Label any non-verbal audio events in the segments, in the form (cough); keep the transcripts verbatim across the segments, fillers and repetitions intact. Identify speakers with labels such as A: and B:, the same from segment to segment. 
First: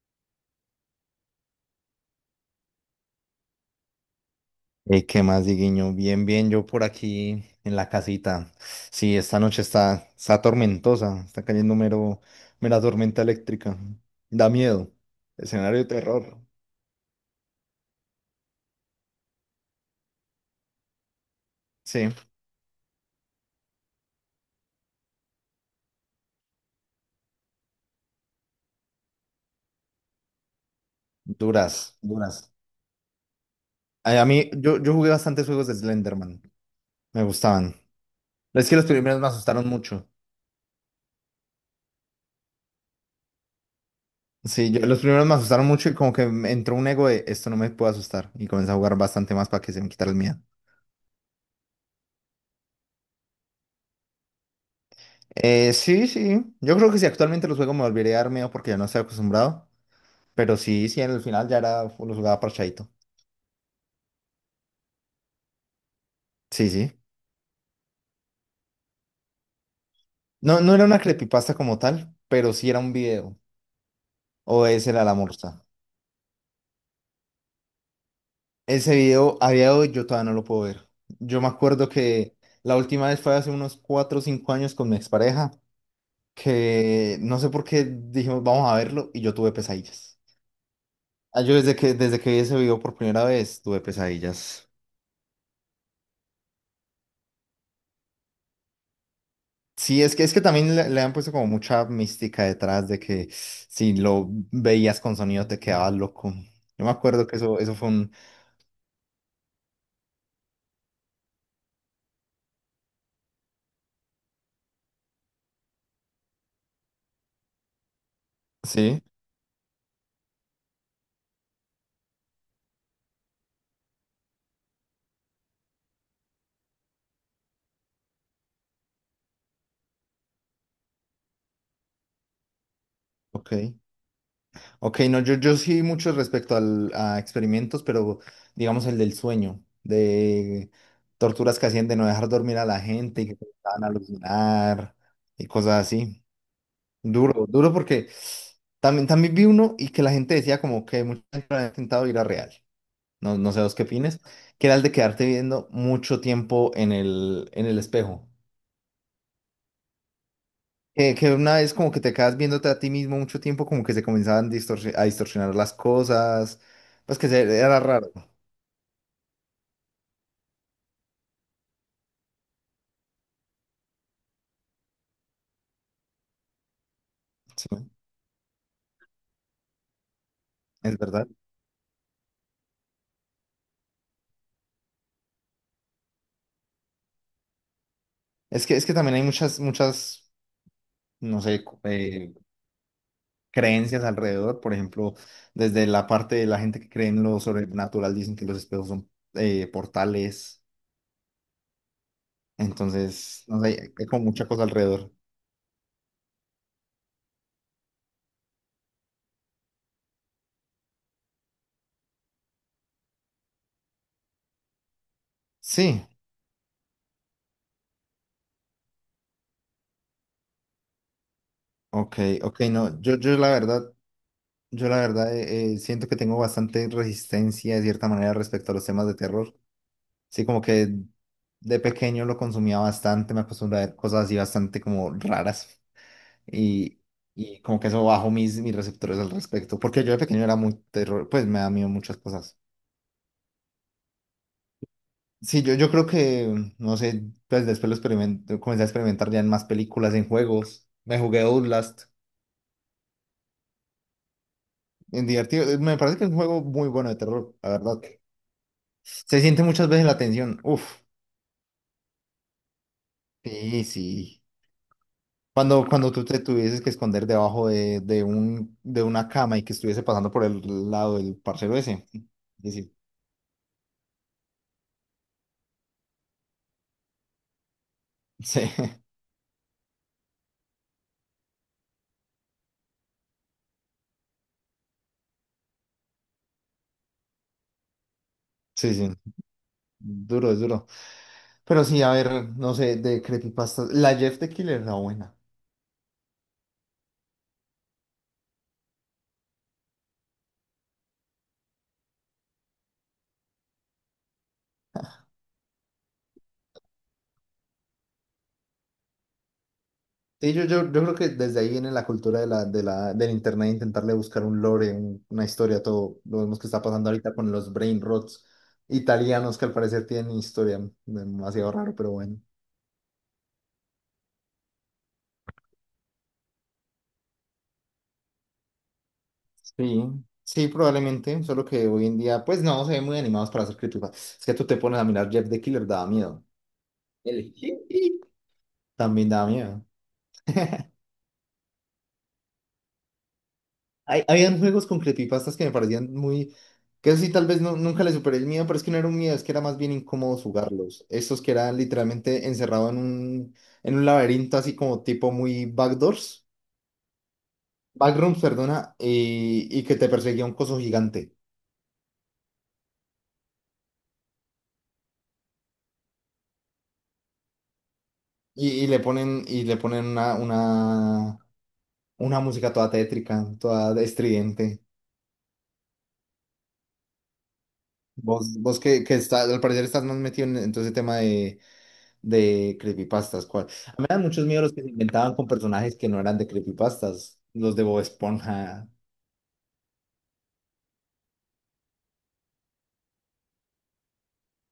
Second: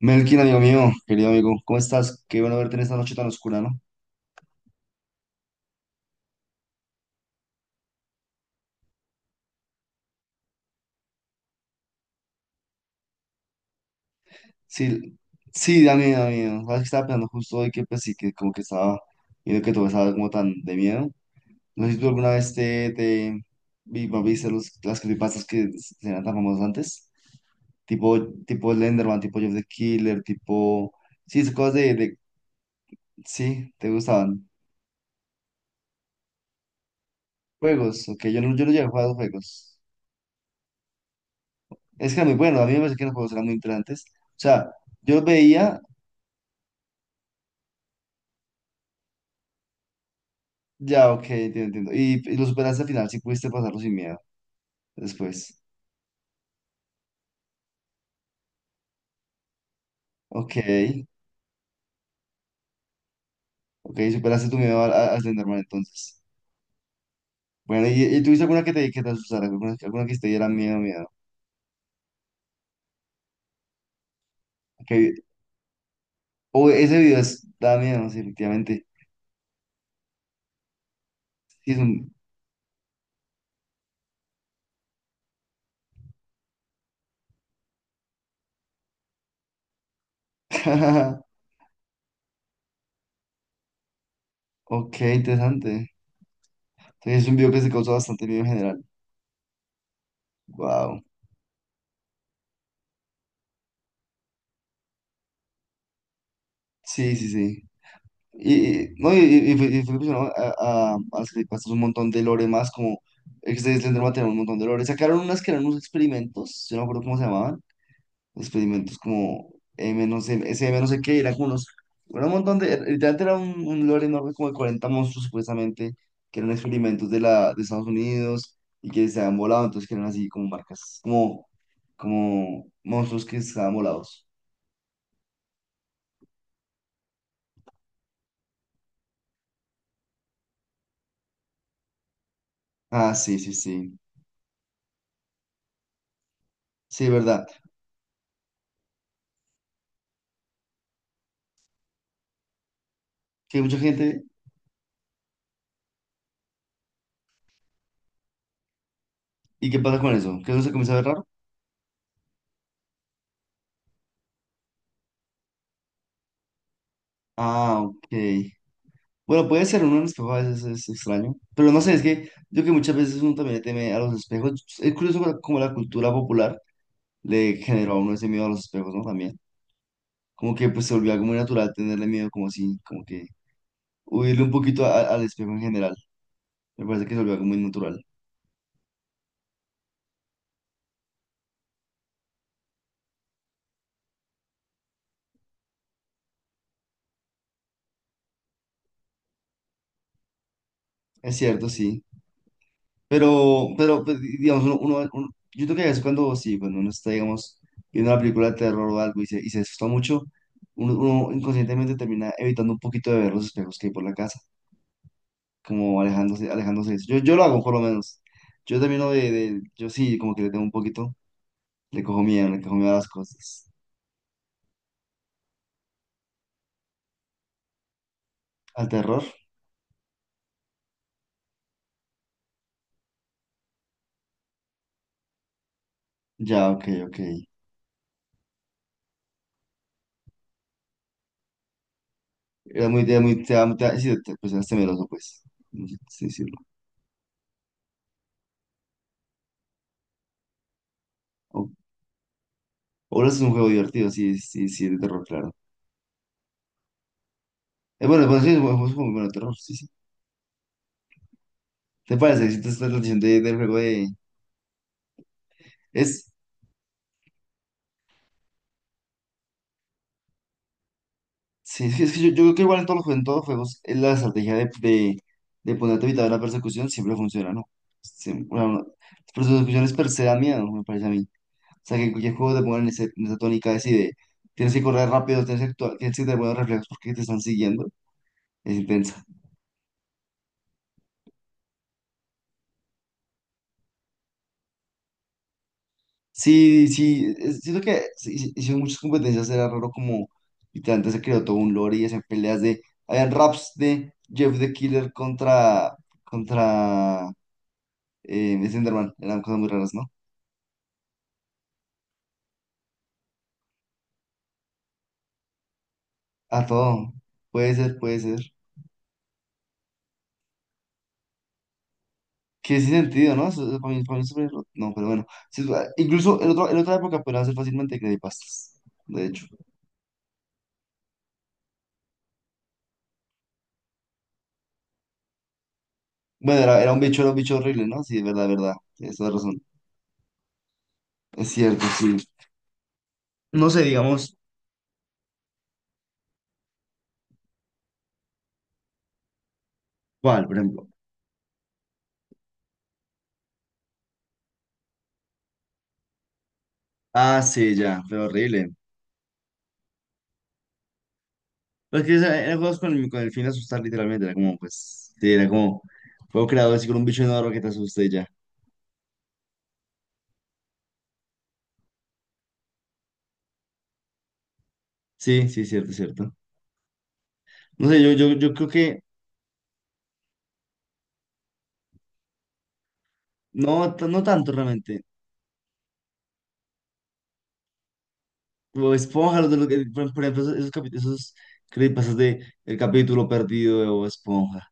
A: Melkin, amigo mío, querido amigo, ¿cómo estás? Qué bueno verte en esta noche tan oscura, ¿no?
B: Eh, ¿qué más, Diguiño? Bien, bien, yo por aquí en la casita. Sí, esta noche está, está tormentosa, está cayendo mero, mera tormenta eléctrica. Da miedo.
A: Sí,
B: Escenario
A: sí,
B: de
A: da miedo, da
B: terror.
A: miedo. Sabes que estaba pensando justo hoy que, pues sí, que como que estaba viendo que todo estaba como tan de miedo. No sé si tú
B: Sí,
A: alguna vez te, te vi- no, viste los, las creepypastas que eran tan famosas antes, tipo, tipo Slenderman, tipo Jeff the Killer, tipo, sí, esas cosas de,
B: duras,
A: de,
B: duras.
A: sí, te
B: Ay, a
A: gustaban.
B: mí, yo, yo jugué bastantes juegos de Slenderman. Me gustaban.
A: Juegos, ok, yo no, yo
B: Es
A: no
B: que
A: llegué
B: los
A: a jugar a los
B: primeros me asustaron
A: juegos.
B: mucho.
A: Es que era muy bueno, a mí me parece que los juegos eran muy interesantes. O sea,
B: Sí, yo- los
A: yo
B: primeros me asustaron
A: veía.
B: mucho y como que me entró un ego de esto no me puede asustar. Y comencé a jugar bastante más para que se me quitara el miedo.
A: Ya, ok, entiendo, entiendo. Y, y lo superaste al final, sí pudiste pasarlo sin miedo después.
B: Eh, sí, sí. Yo creo que si actualmente los juego me volvería a dar miedo porque ya no estoy acostumbrado.
A: Ok,
B: Pero sí, sí, en el final ya era, lo jugaba parchadito.
A: ok, superaste tu miedo al, al al Slenderman entonces.
B: Sí, sí.
A: Bueno, ¿y, y tuviste alguna que te, que te asustara? ¿Alguna, alguna que te diera
B: No, no
A: miedo,
B: era una
A: miedo?
B: creepypasta como tal, pero sí era un video. O ese era
A: Okay.
B: la morsa.
A: O ese video es, da miedo, sí, efectivamente.
B: Ese video, a día de hoy, yo todavía no lo puedo ver. Yo me
A: Sí, es
B: acuerdo
A: un…
B: que la última vez fue hace unos cuatro o cinco años con mi expareja, que no sé por qué dijimos, vamos a verlo, y yo tuve pesadillas.
A: (laughs)
B: Ah, yo desde que, desde que vi ese video por primera vez, tuve pesadillas.
A: Ok, interesante. Entonces, es un video que se causó bastante miedo en general.
B: Sí, es que, es que también le, le
A: Wow.
B: han puesto como mucha mística detrás de que si lo veías con sonido te quedabas loco. Yo me
A: Sí,
B: acuerdo
A: sí,
B: que eso,
A: sí.
B: eso fue un...
A: Y, y- no, y, y- y fue, y fue impresionante a, a, a hacer hasta un montón de lore más, como ex de Slenderman tenía un montón de lore. Sacaron unas que eran unos experimentos, yo no me acuerdo cómo se llamaban, experimentos
B: Sí,
A: como M no sé, S M no sé qué, eran como unos, era un montón de, literalmente era un, un lore enorme como de cuarenta monstruos supuestamente, que eran experimentos de, la, de Estados Unidos y que se habían volado, entonces que eran así como marcas, como, como monstruos que
B: ok.
A: estaban volados.
B: Ok, no, yo, yo sí mucho respecto al, a experimentos, pero digamos el del sueño, de torturas que hacían de no dejar dormir a la
A: Ah,
B: gente y que
A: sí,
B: te
A: sí,
B: dejaban
A: sí,
B: alucinar y cosas así.
A: sí,
B: Duro,
A: verdad,
B: duro porque también, también vi uno y que la gente decía como que mucha gente había intentado ir a real. No, no
A: que
B: sé vos
A: mucha
B: qué opines,
A: gente…
B: que era el de quedarte viendo mucho tiempo en el, en el espejo.
A: ¿Y qué pasa con eso? ¿Que no se comienza a ver
B: Que,
A: raro?
B: que una vez como que te quedas viéndote a ti mismo mucho tiempo, como que se comenzaban distorsi- a distorsionar las cosas, pues que se, era
A: Ah,
B: raro,
A: ok. Bueno, puede ser, uno en el espejo a veces es extraño, pero no sé, es que yo que muchas veces uno también le teme a los espejos, es curioso como como la cultura popular le
B: sí,
A: generó a uno ese miedo a los espejos, ¿no? También, como que pues se
B: es
A: volvió algo
B: verdad.
A: muy natural tenerle miedo, como así, como que huirle un poquito a- al espejo en general, me parece que se volvió algo muy natural.
B: Es que, es que también hay muchas, muchas, no sé, cu- eh, creencias alrededor, por ejemplo, desde la parte de la gente que cree en lo sobrenatural, dicen que los espejos son eh, portales,
A: Es cierto, sí.
B: entonces, no
A: Pero,
B: sé,
A: pero
B: hay
A: pues,
B: como mucha
A: digamos,
B: cosa
A: uno, uno-
B: alrededor.
A: uno- yo creo que a veces cuando, sí, cuando uno está, digamos, viendo una película de terror o algo y se, y se asusta mucho, uno, uno inconscientemente termina evitando un poquito de ver los espejos que hay por la casa, como
B: Sí.
A: alejándose, alejándose de eso. Yo, yo lo hago, por lo menos. Yo termino de, de- yo sí, como que le tengo un poquito, le
B: Ok,
A: cojo miedo,
B: ok,
A: le cojo miedo a
B: no,
A: las
B: yo, yo la
A: cosas.
B: verdad, yo la verdad eh, eh, siento que tengo bastante resistencia de cierta manera respecto a los
A: ¿Al
B: temas de
A: terror?
B: terror. Sí, como que de pequeño lo consumía bastante, me acostumbré a ver cosas así bastante como raras
A: Ya, ok,
B: y,
A: ok.
B: y como que eso bajó mis, mis receptores al respecto, porque yo de pequeño era muy terror, pues me da miedo muchas cosas.
A: Era muy, era muy, te, da- te, da- sí, te- pues eras temeroso, pues,
B: Sí, yo, yo creo
A: sí decirlo.
B: que, no sé, pues después lo experimento, comencé a experimentar ya en más películas, en juegos, me jugué
A: O,
B: Outlast,
A: o es un juego divertido, sí, sí, sí, de terror,
B: en
A: claro.
B: divertido, me parece que es un juego muy bueno de terror, la verdad.
A: Eh, bueno, pues sí, es un juego muy bueno de
B: Se
A: terror,
B: siente
A: sí, sí.
B: muchas veces la tensión. Uf,
A: ¿Te parece? Si te está la de- del juego
B: sí,
A: de…
B: sí. Cuando, cuando tú
A: Es,
B: te tuvieses que esconder debajo de, de un, de una cama y que estuviese pasando por el lado del parcero
A: sí, es que,
B: ese.
A: es que yo, yo creo que
B: Sí,
A: igual en
B: sí,
A: todos los, jue- en todos los juegos eh, la estrategia de, de, de ponerte a evitar la persecución siempre funciona, ¿no? Sí, bueno,
B: sí,
A: no,
B: (laughs)
A: las persecuciones per se dan miedo, me parece a mí. O sea, que en cualquier juego te pongan en, ese- en esa tónica así de tienes que correr rápido, tienes que actuar, tienes que tener buenos reflejos porque te están siguiendo. Es
B: sí, sí.
A: intenso.
B: Duro, es duro. Pero sí, a ver, no sé, de creepypastas. La Jeff the Killer era buena.
A: Sí, sí, es- siento que se hice- hicieron muchas competencias, era raro como literalmente se creó todo un lore y hacían peleas de, habían raps de Jeff the Killer contra, contra eh, Slenderman, eran cosas muy raras, ¿no?
B: Sí, yo, yo, yo creo que desde ahí viene la cultura de la, de la, del internet, intentarle buscar un lore, un- una historia, todo. Lo vemos
A: A
B: que está pasando
A: todo,
B: ahorita con los
A: puede ser,
B: brain
A: puede ser.
B: rots italianos que al parecer tienen historia. Demasiado raro, pero bueno.
A: Que sin sentido, ¿no? Eso- eso para mí, para mí es súper raro. No, pero bueno. Sí, ah, incluso en, otro- en otra época podían ser fácilmente creepypastas, de hecho.
B: Sí, sí, probablemente, solo que hoy en día, pues no, se ven muy animados para hacer creepypastas. Es que tú te pones a mirar Jeff the Killer, daba miedo.
A: Bueno, era, era un bicho, era un
B: El
A: bicho horrible, ¿no? Sí, es verdad, es verdad,
B: (laughs)
A: tienes
B: también
A: toda
B: daba
A: razón,
B: miedo. (laughs)
A: es cierto, sí. No sé,
B: Hay,
A: digamos,
B: habían juegos con creepypastas que me parecían muy... Que eso sí, tal vez no- nunca le superé el miedo, pero es que no era un miedo, es que era más bien incómodo
A: ¿cuál, por ejemplo?
B: jugarlos. Estos que eran literalmente encerrado en un, en un laberinto así como tipo muy backdoors,
A: Ah, sí, ya, fue
B: backrooms,
A: horrible.
B: perdona, y, y que te perseguía un coso gigante.
A: Pero es que esa- eran juegos con el, con el fin de asustar, literalmente. Era como, pues, sí, era como, juego creado así con un bicho enorme que te asuste y ya.
B: Y, y le ponen, y le ponen una, una Una música toda tétrica, toda estridente.
A: Sí, sí, cierto, cierto. No sé, yo, yo, yo
B: Vos,
A: creo
B: vos
A: que,
B: que, que está, al parecer estás más metido en, en todo ese tema de, de creepypastas, ¿cuál? A
A: no,
B: mí
A: t-
B: me
A: no
B: dan muchos
A: tanto
B: miedos los que se
A: realmente.
B: inventaban con personajes que no eran de creepypastas. Los de Bob Esponja,
A: Como Esponja, los de los que- por, por ejemplo, esos, esos, capi- esos creepypastas de El capítulo perdido de Bob Esponja.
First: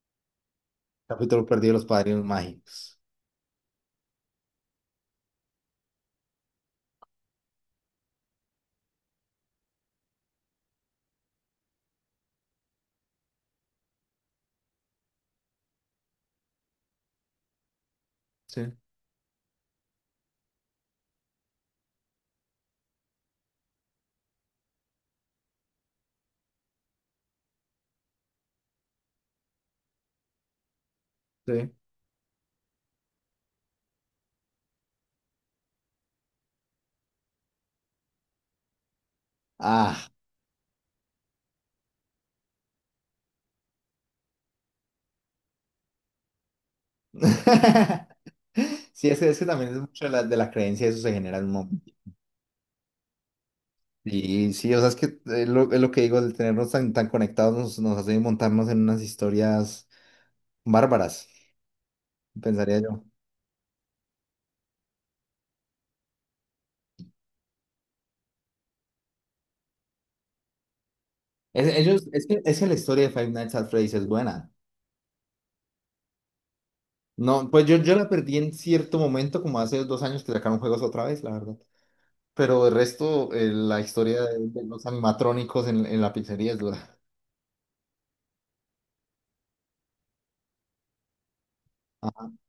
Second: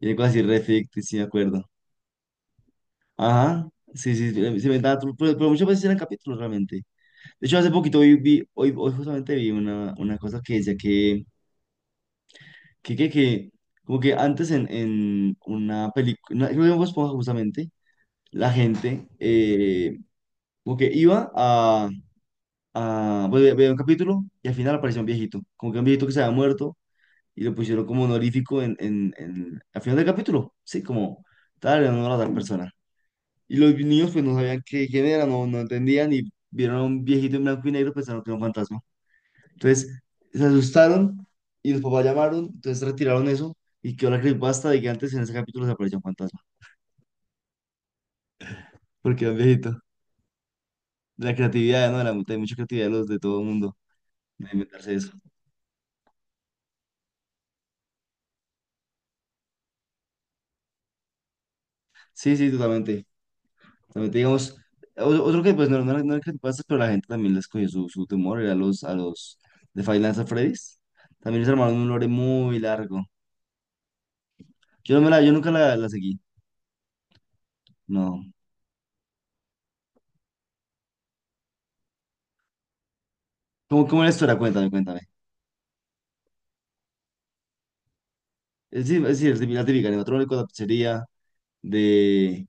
A: Y de cosas así, re ficticias, sí, me
B: capítulo
A: acuerdo.
B: perdido de los padrinos mágicos.
A: Ajá, sí, sí, sí, se inventaba, tru- pero, pero muchas veces eran capítulos realmente. De hecho, hace poquito hoy vi, hoy, hoy justamente vi una, una cosa que decía que. que, que, que, como que antes en, en una película, creo que en Bob Esponja justamente, la
B: Sí,
A: gente eh, como que iba a, a bueno, ve- veía un capítulo y al final aparecía un viejito, como que un viejito que se había muerto y lo pusieron como honorífico en, en, en- al final del capítulo, sí, como
B: sí.
A: tal, en honor a tal persona. Y los niños pues no sabían qué, quién era, no, no entendían y vieron a un viejito en blanco y negro pensaron que era un fantasma. Entonces
B: Ah.
A: se asustaron y los papás llamaron, entonces retiraron eso y quedó la creepypasta de que antes en ese capítulo se apareció un fantasma,
B: (laughs) Sí, es
A: porque
B: que,
A: era un
B: es que también
A: viejito.
B: es mucho de la, de la creencia, eso se
A: De la
B: genera en un
A: creatividad,
B: momento.
A: ¿no? De la, hay mucha creatividad de los de todo el mundo, de
B: Y sí, o sea,
A: inventarse
B: es que
A: eso.
B: eh, lo- es lo, que digo, el tenernos tan, tan conectados nos, nos hace montarnos en unas historias bárbaras.
A: Sí, sí,
B: Pensaría yo.
A: totalmente. Totalmente, digamos, o- otro que pues no, no, era- no era creepypasta, pero la gente también les cogió su, su temor, era los, a los de Five Nights at Freddy's. También les
B: Es,
A: armaron un lore
B: ellos, es que, es
A: muy
B: que la historia
A: largo.
B: de Five Nights at Freddy's es buena.
A: Yo, no me la, yo nunca la, la seguí,
B: No, pues yo, yo la
A: no.
B: perdí en cierto momento, como hace dos años que sacaron juegos otra vez, la verdad. Pero el resto, eh, la
A: ¿Cómo, cómo era la
B: historia
A: historia?
B: de, de
A: Cuéntame,
B: los
A: cuéntame.
B: animatrónicos en, en la pizzería es dura.
A: Es decir, es decir, la típica, la típica, animatrónico, la pizzería,
B: Ajá.
A: de.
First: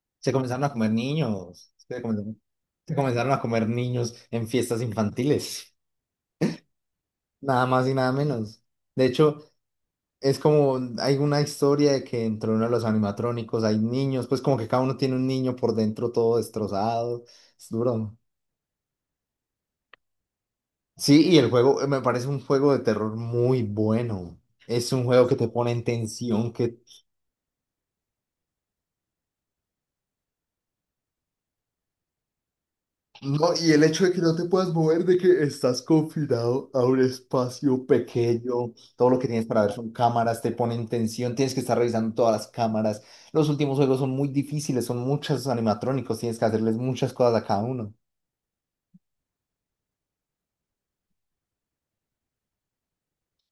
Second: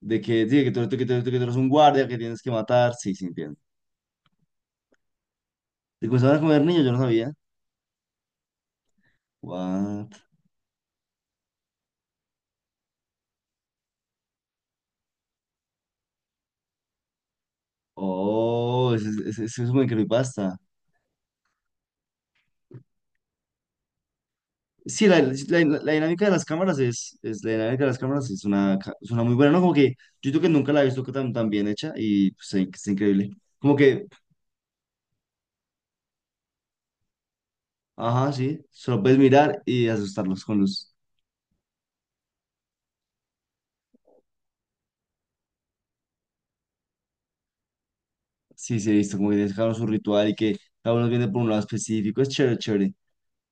A: De
B: Se
A: que,
B: comenzaron
A: sí, que
B: a
A: tú, que
B: comer
A: tú- que tú- que tú eres un
B: niños. Se
A: guardia que
B: comenzaron,
A: tienes que matar.
B: se
A: Sí, sí,
B: comenzaron a
A: entiendo.
B: comer niños en fiestas infantiles.
A: Te comenzaban a comer niños, yo no sabía.
B: Nada más y nada menos. De hecho,
A: What?
B: es como, hay una historia de que dentro de uno de los animatrónicos hay niños, pues como que cada uno tiene un niño por dentro todo destrozado. Es duro.
A: Oh, eso es, eso es eso es muy creepypasta.
B: Sí, y el juego eh, me parece un juego de terror muy bueno. Es un
A: Sí, la,
B: juego
A: la-
B: que te pone en
A: la dinámica de las
B: tensión, que...
A: cámaras es, es, la dinámica de las cámaras es una, ca- es una muy buena, ¿no? Como que yo creo que nunca la he visto tan, tan bien hecha y pues, sí, que es increíble.
B: No, y
A: Como
B: el hecho
A: que,
B: de que no te puedas mover, de que estás confinado a un espacio
A: ajá, sí,
B: pequeño.
A: solo
B: Todo
A: puedes
B: lo que tienes
A: mirar
B: para ver
A: y
B: son cámaras,
A: asustarlos
B: te
A: con
B: pone en
A: los…
B: tensión, tienes que estar revisando todas las cámaras. Los últimos juegos son muy difíciles, son muchos animatrónicos, tienes que hacerles muchas cosas a cada uno.
A: Sí, sí, he visto como que tienes cada uno su ritual y que cada uno viene por un lado específico. Es chévere, chévere.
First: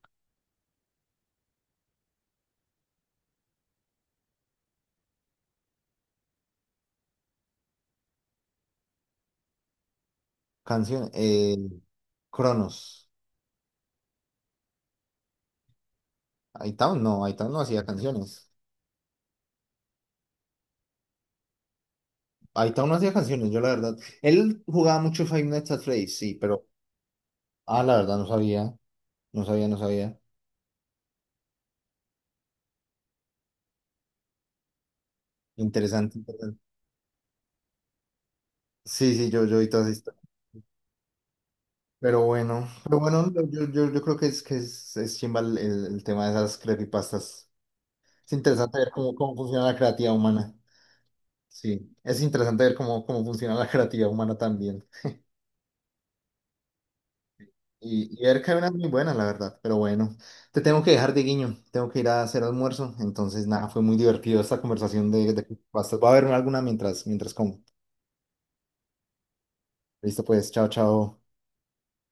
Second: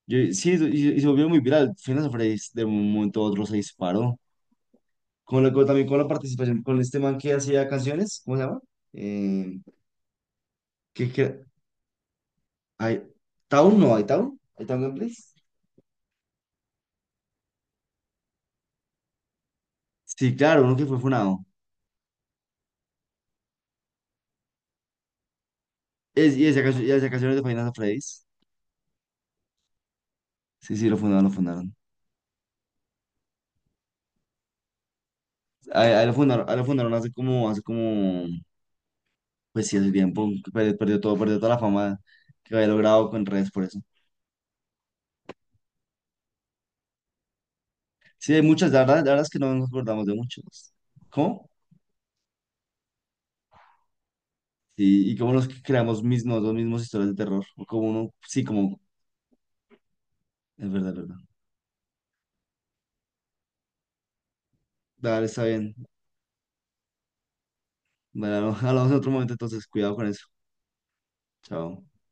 A: Yo- sí, y, y se volvió muy viral. Finas Freddy's de un momento a otro se disparó. Con la, con- también con la participación con este man que hacía canciones, ¿cómo se llama? Eh, que,
B: Canción,
A: que,
B: eh,
A: hay,
B: Cronos.
A: ¿Town? No, ¿hay Town? ¿Hay Town Gameplays?
B: Hightown no, Hightown no hacía canciones.
A: Sí, claro, uno que fue funado.
B: Ahí está uno hacía canciones, yo la verdad. Él jugaba mucho Five Nights at Freddy's, sí,
A: Es, y hacía
B: pero.
A: cancio- y hacía canciones de Finas
B: Ah, la verdad,
A: Freddy's.
B: no sabía. No sabía, no sabía.
A: Sí, sí, lo fundaron, lo fundaron. Ahí, ahí lo
B: Interesante,
A: fundaron, ahí
B: interesante.
A: lo fundaron hace como, hace como,
B: Sí, sí, yo, yo
A: pues
B: vi
A: sí,
B: todas
A: hace
B: estas.
A: tiempo. Que perdió, perdió todo, perdió toda la fama
B: Pero
A: que había
B: bueno, pero
A: logrado con
B: bueno, yo,
A: redes por eso.
B: yo, yo creo que es que es, es chimba el, el- el tema de esas creepypastas. Es
A: Sí, hay muchas,
B: interesante
A: la
B: ver
A: verdad, la
B: cómo,
A: verdad es
B: cómo
A: que no
B: funciona
A: nos
B: la
A: acordamos
B: creatividad
A: de
B: humana.
A: muchos. ¿Cómo?
B: Sí, es interesante ver cómo, cómo funciona la creatividad humana también.
A: Sí, y como nos creamos mismos, los mismos historias de terror. O como uno,
B: Y, y ver
A: sí,
B: que hay unas
A: como,
B: muy buenas, la verdad. Pero bueno, te
A: es
B: tengo
A: verdad,
B: que
A: es
B: dejar de
A: verdad.
B: guiño. Tengo que ir a hacer almuerzo. Entonces, nada, fue muy divertido esta conversación
A: Dale,
B: de,
A: está
B: de
A: bien.
B: pastas. Voy a verme alguna mientras, mientras como.
A: Bueno, (laughs) hablamos en otro momento, entonces, cuidado con
B: Listo,
A: eso.
B: pues, chao, chao.
A: Chao.